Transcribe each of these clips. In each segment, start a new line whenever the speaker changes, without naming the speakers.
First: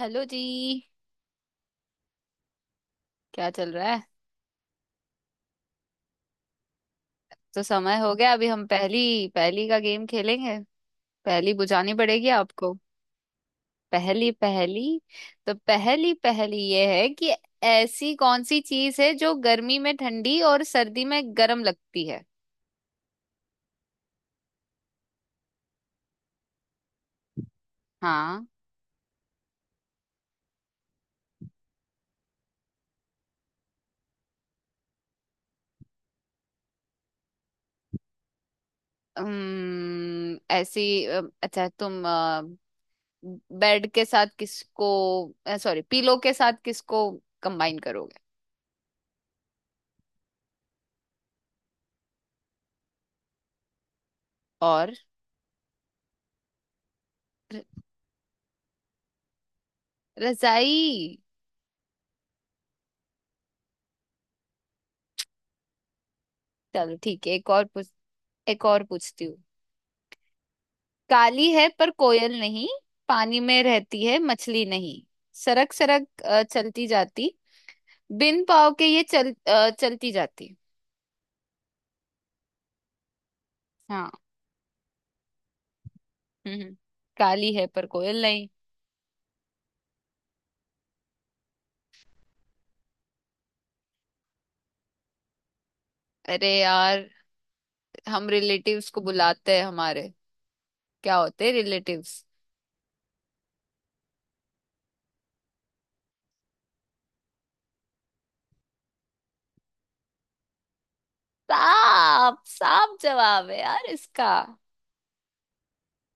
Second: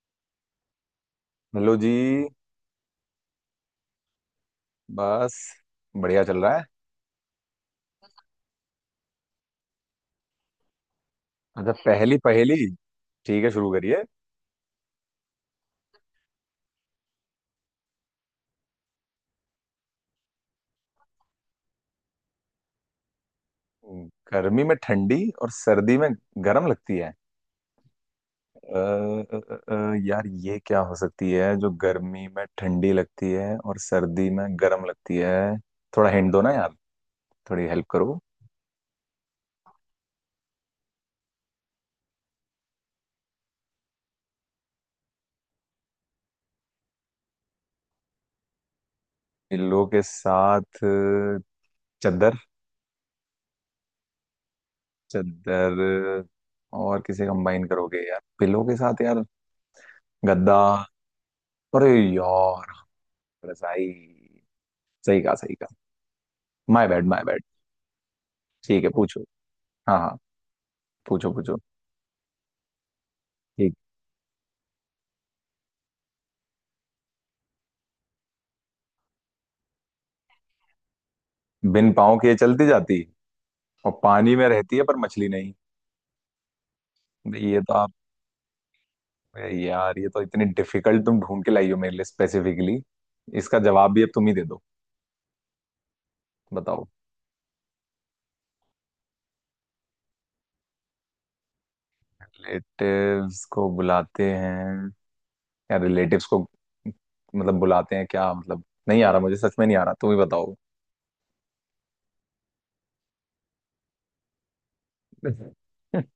Hello जी।
Hello जी।
क्या चल रहा है?
बस बढ़िया चल रहा है।
तो समय हो गया अभी हम पहली पहली का गेम खेलेंगे। पहली
अच्छा,
बुझानी
पहली
पड़ेगी
पहेली।
आपको।
ठीक है, शुरू करिए।
पहली पहली। तो पहली पहली ये है कि ऐसी कौन सी चीज है जो गर्मी में ठंडी और सर्दी में गर्म लगती है?
गर्मी में ठंडी और सर्दी में गर्म लगती है?
हाँ।
अ, यार, ये क्या हो सकती है जो गर्मी में ठंडी लगती है और सर्दी में गर्म लगती है? थोड़ा हिंट दो ना यार। थोड़ी हेल्प करो।
ऐसी अच्छा तुम बेड के साथ किसको, सॉरी पीलो के साथ किसको कंबाइन करोगे?
पिल्लों के साथ चद्दर।
और
चद्दर और किसे कंबाइन
र-
करोगे यार पिल्लों के साथ यार? गद्दा।
रजाई।
अरे यार, रजाई। सही कहा, सही कहा। माय
चलो
बैड, माय
ठीक है।
बैड।
एक और पूछ, एक
ठीक
और
है, पूछो।
पूछती हूँ।
हाँ हाँ, पूछो
काली
पूछो।
है पर कोयल नहीं। पानी में
ठीक।
रहती है मछली नहीं। सरक सरक चलती जाती। बिन पाँव के ये चलती जाती।
बिन पाँव के चलती जाती है और
हाँ।
पानी में रहती है पर मछली नहीं।
हम्म हम्म। काली
ये
है
तो
पर
आप,
कोयल नहीं।
यार ये तो इतनी डिफिकल्ट तुम ढूंढ के लाई हो मेरे लिए स्पेसिफिकली। इसका जवाब भी अब तुम ही दे दो।
अरे
बताओ।
यार, हम रिलेटिव्स को बुलाते हैं हमारे। क्या होते हैं रिलेटिव्स?
रिलेटिव्स को बुलाते हैं या रिलेटिव्स को मतलब बुलाते हैं, क्या मतलब? नहीं आ रहा, मुझे सच में नहीं आ रहा, तुम ही बताओ।
साफ साफ जवाब है यार इसका।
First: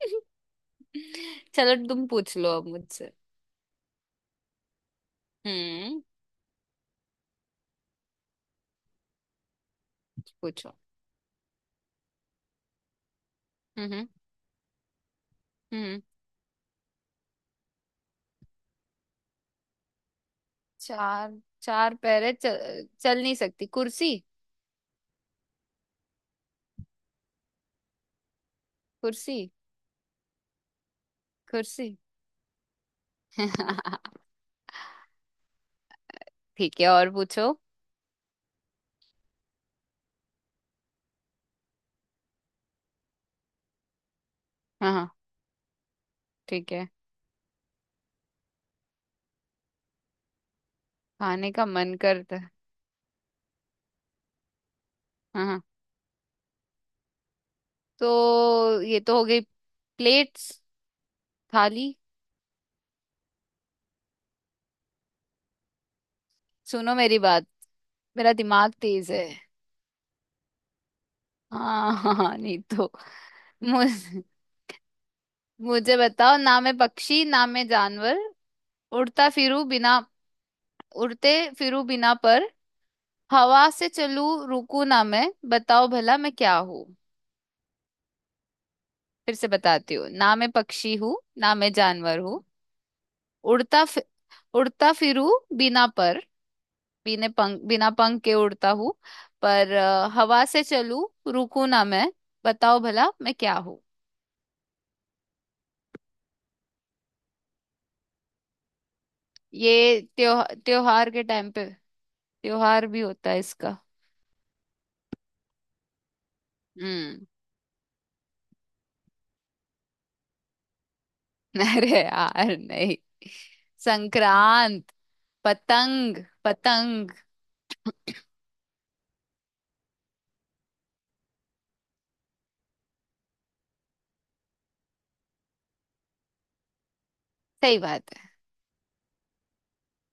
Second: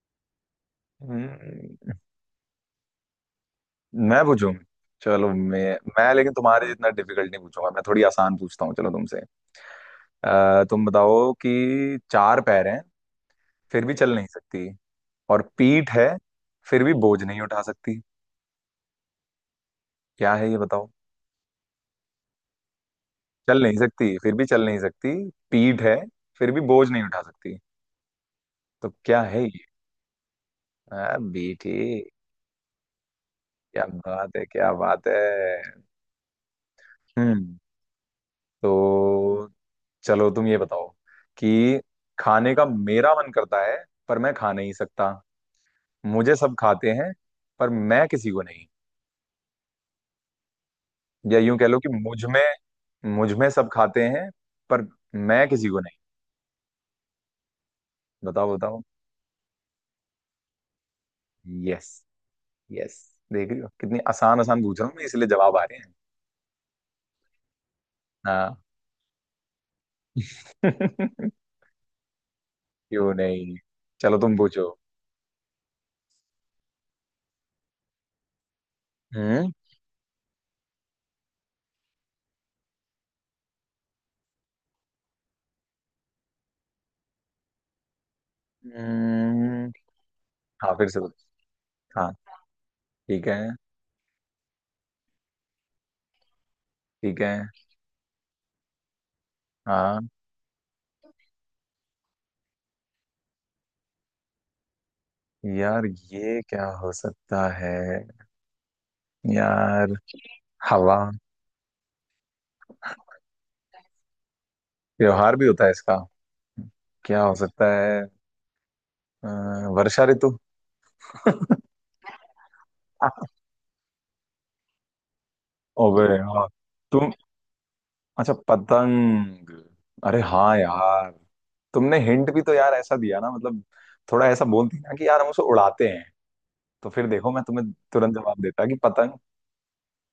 चलो
हम्म,
तुम पूछ लो अब मुझसे।
मैं पूछूं? चलो मैं
हम्म।
मैं लेकिन तुम्हारे जितना डिफिकल्ट नहीं पूछूंगा। मैं थोड़ी आसान पूछता हूँ, चलो तुमसे।
पूछो।
तुम बताओ कि चार पैर हैं फिर
हम्म
भी
हम्म
चल नहीं सकती, और पीठ
हम्म।
है फिर भी बोझ नहीं उठा सकती। क्या है ये, बताओ?
चार चार पैर है, चल नहीं
चल
सकती,
नहीं
कुर्सी।
सकती, फिर भी चल नहीं सकती। पीठ है फिर भी बोझ नहीं उठा सकती। तो क्या
कुर्सी।
है ये? बेटी।
कुर्सी।
क्या बात है, क्या बात है।
ठीक है, और पूछो।
हम्म। तो चलो तुम ये बताओ कि खाने का मेरा मन करता है पर मैं खा नहीं
हाँ हाँ,
सकता। मुझे सब
ठीक है।
खाते हैं पर मैं किसी को नहीं। या
खाने
यूं कह
का
लो कि
मन
मुझ
करता
में
है।
मुझ में सब खाते हैं पर
हाँ
मैं
हाँ।
किसी को नहीं। बताओ
तो
बताओ।
ये तो हो गई। प्लेट्स,
यस
थाली।
यस। देख रही हो कितनी आसान आसान पूछ रहा हूँ मैं, इसलिए जवाब आ रहे हैं।
सुनो मेरी बात, मेरा
हाँ।
दिमाग तेज है। हाँ। हाँ हाँ, नहीं तो।
क्यों नहीं। चलो
मुझे
तुम पूछो।
मुझे बताओ, ना मैं पक्षी ना मैं जानवर। उड़ता
हम्म
फिरू बिना उड़ते फिरू बिना पर हवा से चलू रुकू ना मैं, बताओ भला मैं क्या हूँ? फिर से
हम्म,
बताती हूँ, ना मैं
हाँ फिर
पक्षी
से
हूँ
पूछो।
ना मैं
हाँ,
जानवर हूँ।
ठीक है,
उड़ता फि, उड़ता फिरूं बिना पर।
ठीक है।
बिना पंख के उड़ता हूँ पर
हाँ
हवा से चलूं, रुकू ना मैं। बताओ भला मैं क्या हूँ?
यार, ये क्या हो सकता है यार?
ये
हवा।
त्योहार के टाइम पे। त्योहार भी होता है इसका।
त्योहार भी होता है इसका? क्या
हम्म।
हो सकता है? अ, वर्षा ऋतु।
अरे यार नहीं। संक्रांत।
ओबे
पतंग
हाँ। तुम।
पतंग।
अच्छा पतंग। अरे हाँ यार। तुमने हिंट भी तो यार ऐसा दिया ना, मतलब थोड़ा ऐसा बोलती ना कि यार हम उसे उड़ाते हैं, तो फिर देखो मैं तुम्हें
सही बात
तुरंत
है,
जवाब देता कि पतंग।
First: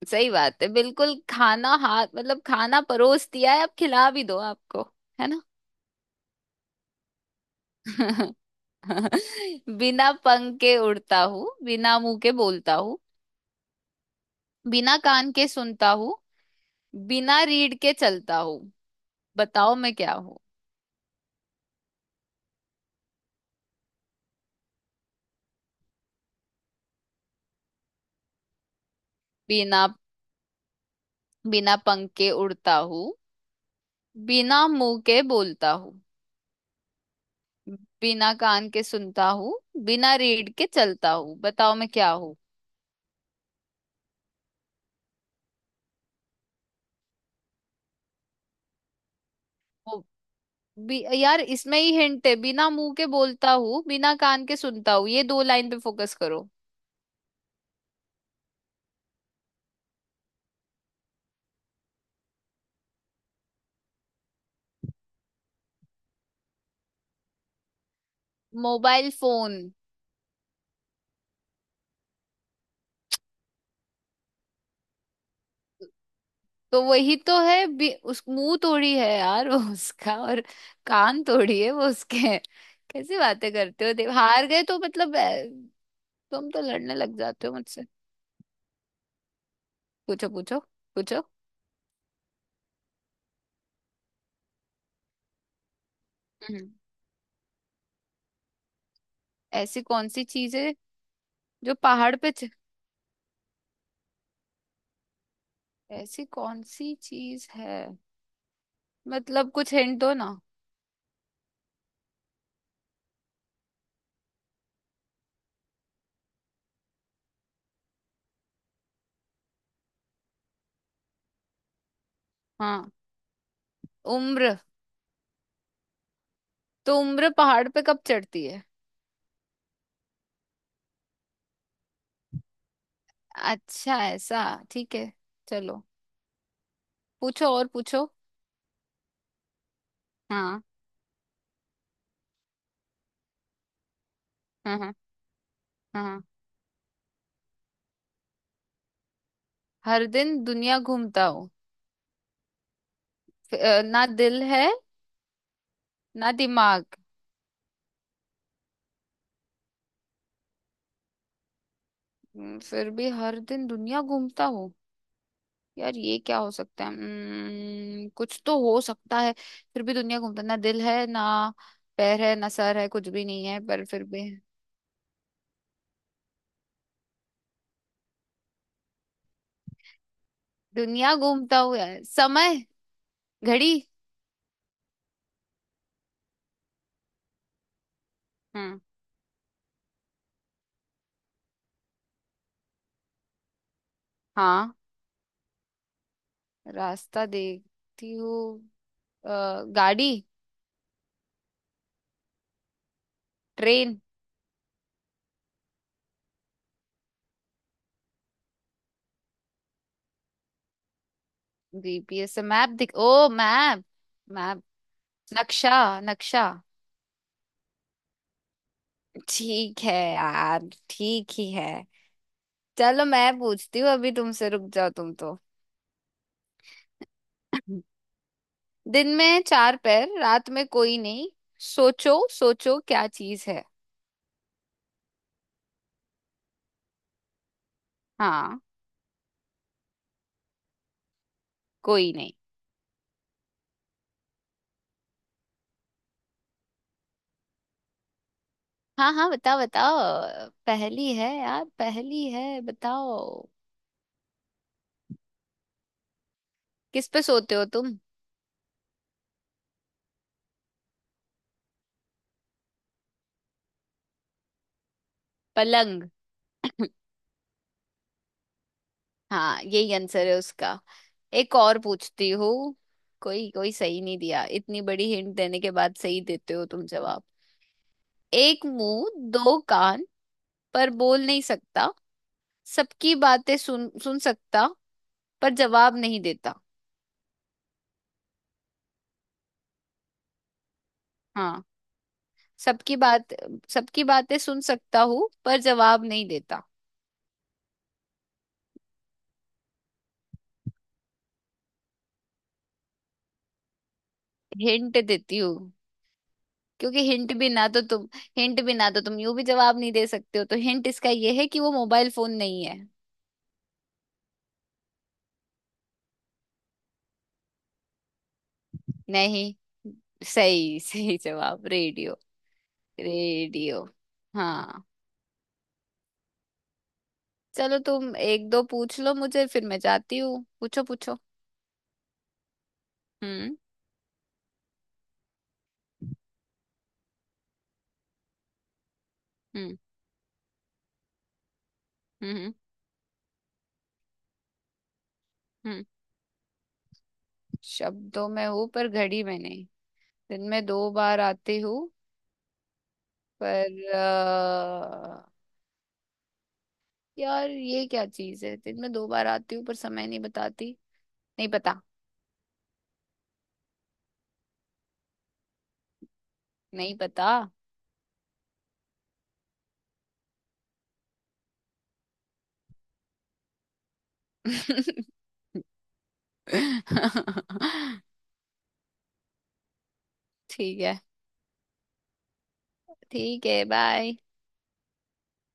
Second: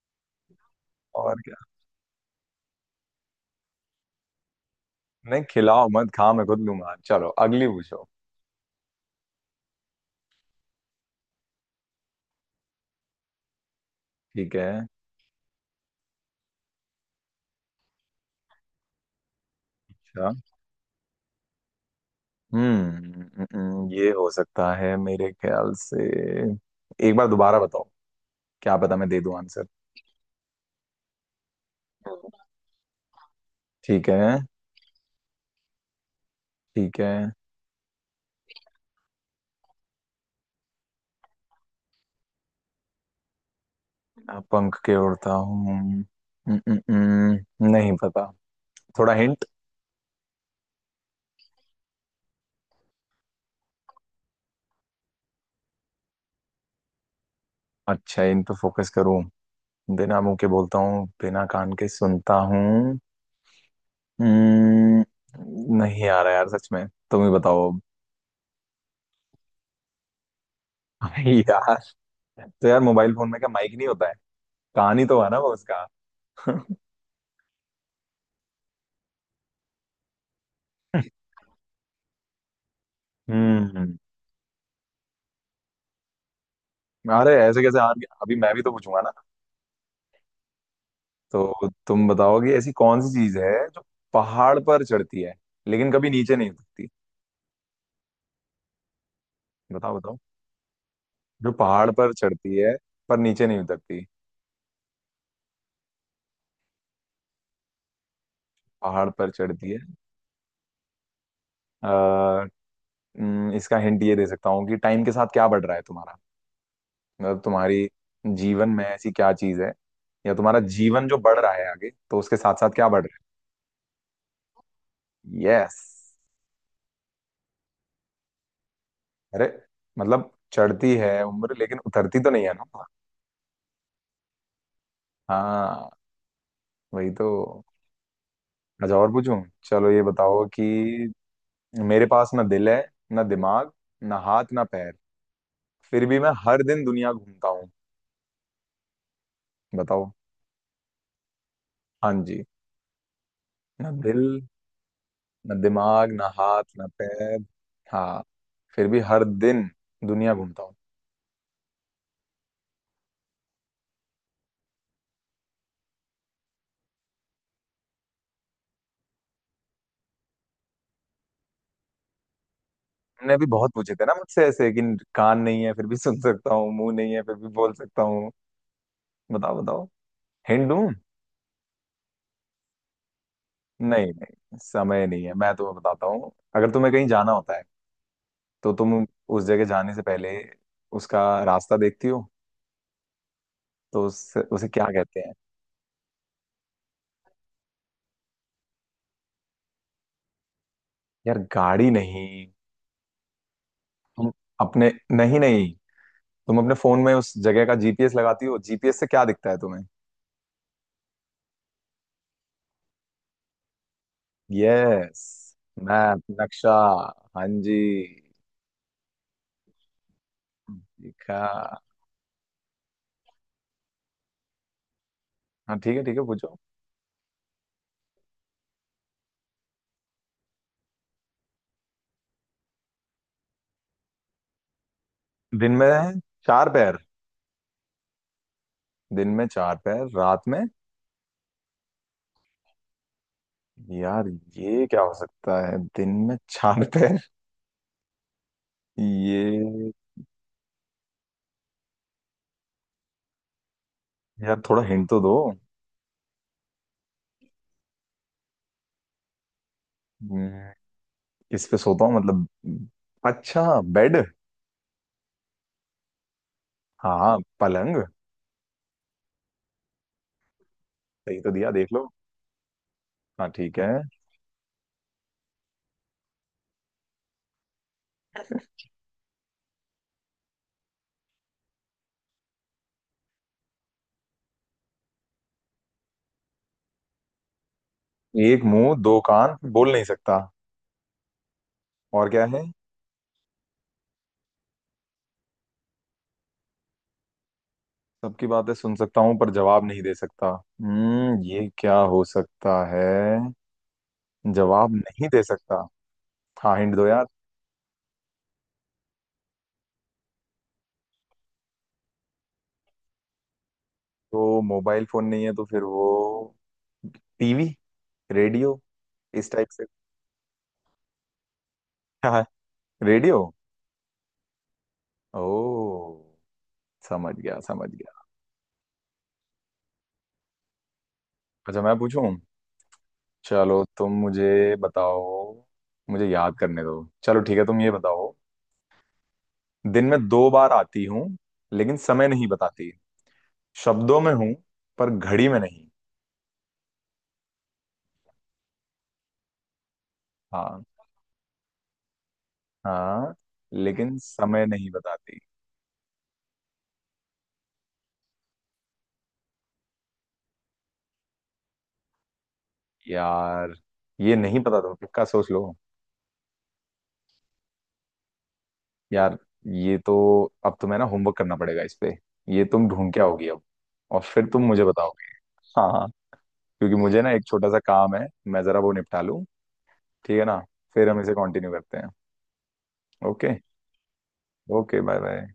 सही बात है बिल्कुल।
और क्या।
खाना हाथ मतलब खाना परोस दिया है, अब खिला भी दो आपको। है ना?
नहीं, खिलाओ मत, खा मैं खुद लूंगा। चलो अगली पूछो।
बिना पंख के उड़ता हूँ, बिना मुंह के बोलता हूँ,
ठीक है।
बिना कान के सुनता हूँ, बिना रीढ़ के चलता हूँ। बताओ मैं क्या
अच्छा।
हूँ?
ये हो सकता है मेरे ख्याल से। एक बार दोबारा बताओ। क्या पता मैं दे दूं आंसर।
बिना बिना पंख के उड़ता हूँ,
ठीक है,
बिना मुंह के बोलता हूँ,
ठीक है।
बिना कान के सुनता हूँ, बिना रीढ़ के चलता हूँ। बताओ मैं क्या हूँ?
अब पंख के उड़ता हूँ। नहीं पता। थोड़ा हिंट।
यार इसमें ही हिंट है, बिना मुंह के बोलता हूँ, बिना कान के सुनता हूँ। ये दो लाइन पे फोकस करो।
अच्छा, इन पे फोकस करूँ? बिना मुंह के बोलता हूँ, बिना कान के सुनता हूँ। हम्म, नहीं आ रहा यार, सच में तुम ही बताओ अब।
Mobile phone.
यार, तो यार मोबाइल फोन में क्या माइक नहीं होता है? कान ही तो है ना वो उसका।
तो वही तो है उस मुंह थोड़ी है यार। वो उसका, और कान थोड़ी है वो उसके हैं। कैसी बातें करते हो?
हम्म।
देव हार गए तो मतलब, तुम तो लड़ने लग
अरे
जाते हो
ऐसे कैसे
मुझसे।
हार गया, अभी मैं भी तो पूछूंगा ना।
पूछो पूछो पूछो।
तो तुम बताओ कि ऐसी कौन सी चीज है जो पहाड़ पर चढ़ती है लेकिन कभी नीचे नहीं
हम्म।
उतरती।
ऐसी
बताओ
कौन
बताओ।
सी चीज है
जो
जो
पहाड़ पर
पहाड़ पे
चढ़ती है पर नीचे नहीं उतरती।
ऐसी कौन सी चीज है,
पहाड़ पर
मतलब
चढ़ती
कुछ
है।
हिंट दो ना।
आ, इसका हिंट ये दे सकता हूँ कि टाइम के साथ क्या बढ़ रहा है तुम्हारा, मतलब तुम्हारी जीवन में ऐसी क्या चीज है, या तुम्हारा जीवन जो बढ़ रहा है आगे, तो उसके साथ साथ क्या
हाँ।
बढ़ रहा
उम्र।
है? यस।
तो उम्र पहाड़ पे कब चढ़ती है?
अरे, मतलब चढ़ती है उम्र, लेकिन उतरती तो नहीं है ना।
अच्छा ऐसा? ठीक है, चलो।
हाँ, वही तो।
पूछो, और पूछो।
अच्छा और पूछूं। चलो ये बताओ
हाँ
कि मेरे पास ना दिल है, ना दिमाग, ना हाथ ना
हाँ,
पैर।
हाँ
फिर भी
हाँ।
मैं हर दिन दुनिया घूमता हूँ।
हर
बताओ।
दिन दुनिया घूमता हूँ।
हाँ जी। ना
ना
दिल,
दिल है
ना दिमाग, ना
ना
हाथ
दिमाग।
ना पैर। हाँ। फिर भी हर दिन दुनिया घूमता हूँ।
फिर भी हर दिन दुनिया घूमता हूँ यार, ये क्या हो सकता है? कुछ तो हो सकता है। फिर भी दुनिया घूमता, ना दिल है ना पैर है ना सर है, कुछ भी
तुमने भी
नहीं है,
बहुत
पर
पूछे
फिर
थे ना
भी
मुझसे ऐसे कि कान नहीं है फिर भी सुन सकता हूँ, मुंह नहीं है फिर भी बोल सकता हूँ। बताओ बताओ, हिंट दूँ?
दुनिया घूमता हूँ यार। समय, घड़ी।
नहीं नहीं, समय नहीं है, मैं तुम्हें बताता हूँ। अगर तुम्हें कहीं जाना होता है तो
हम्म।
तुम उस जगह जाने से पहले उसका रास्ता देखती हो, तो उससे उसे
हाँ।
क्या कहते हैं?
रास्ता देखती हूँ। गाड़ी,
यार गाड़ी नहीं।
ट्रेन।
तुम अपने। नहीं नहीं, तुम अपने फोन में उस जगह का जीपीएस लगाती हो। जीपीएस से क्या दिखता है तुम्हें?
जीपीएस से मैप दिख ओ मैप। Map,
yes.
नक्शा।
मैप,
नक्शा।
नक्शा। हाँ जी।
ठीक है यार, ठीक
दिखा।
ही है। चलो मैं पूछती हूँ अभी तुमसे, रुक जाओ तुम तो।
हाँ ठीक है, ठीक है, पूछो।
दिन में चार पैर, रात में कोई नहीं। सोचो सोचो क्या चीज है?
दिन में चार पैर।
हाँ।
दिन में चार पैर, रात में।
कोई नहीं।
यार ये क्या हो सकता है, दिन में चार पैर?
हाँ हाँ, बताओ
ये।
बताओ, पहली है यार, पहली है, बताओ।
यार थोड़ा हिंट तो दो।
किस पे सोते हो तुम?
हम्म, किस पे सोता हूँ मतलब? अच्छा, बेड।
पलंग।
हाँ, पलंग।
हाँ यही आंसर है उसका।
सही तो
एक
दिया,
और
देख लो।
पूछती हूँ।
हाँ
कोई कोई
ठीक है।
सही नहीं दिया, इतनी बड़ी हिंट देने के बाद सही देते हो तुम जवाब। एक मुंह दो कान, पर बोल नहीं सकता। सबकी बातें सुन सुन सकता, पर जवाब नहीं देता।
एक मुंह दो कान, बोल नहीं सकता,
हाँ।
और क्या है?
सबकी बात सबकी बातें सुन सकता हूँ पर जवाब नहीं देता।
सबकी बातें सुन सकता हूँ पर जवाब नहीं दे सकता। ये क्या हो सकता है, जवाब
हिंट
नहीं
देती
दे
हूँ।
सकता? हाँ हिंट
क्योंकि
दो यार।
हिंट भी ना तो तुम यूं भी जवाब नहीं दे सकते हो, तो हिंट इसका ये है कि वो मोबाइल फोन नहीं है।
तो मोबाइल फोन नहीं है, तो फिर वो टीवी, रेडियो इस
नहीं।
टाइप से?
सही सही जवाब, रेडियो।
हाँ रेडियो।
रेडियो। हाँ।
ओ, समझ गया,
चलो
समझ
तुम
गया।
एक दो पूछ लो मुझे, फिर मैं जाती हूँ। पूछो पूछो।
अच्छा, मैं पूछूं।
हम्म
चलो तुम मुझे बताओ। मुझे याद करने दो। चलो ठीक है, तुम ये बताओ।
हम्म
दिन में दो बार आती हूँ लेकिन समय
हम्म हम्म
नहीं बताती। शब्दों में हूँ पर घड़ी में
हम्म।
नहीं।
शब्दों में हूँ पर घड़ी में नहीं। दिन में
हाँ
दो बार आती हूँ
हाँ,
पर
लेकिन समय नहीं बताती।
यार ये क्या चीज है, दिन में दो बार आती हूँ पर समय नहीं बताती। नहीं पता।
यार, ये नहीं पता तुम्हें? पक्का सोच लो।
नहीं पता।
यार, ये तो अब तुम्हें ना होमवर्क करना पड़ेगा इस पे। ये तुम ढूंढ के आओगी अब, और फिर तुम मुझे बताओगे। हाँ हाँ। क्योंकि मुझे ना एक छोटा सा काम है, मैं जरा वो निपटा लूँ। ठीक है ना?
ठीक है।
फिर हम इसे कंटिन्यू करते हैं।
ठीक
ओके।
है, बाय।
Okay, bye bye.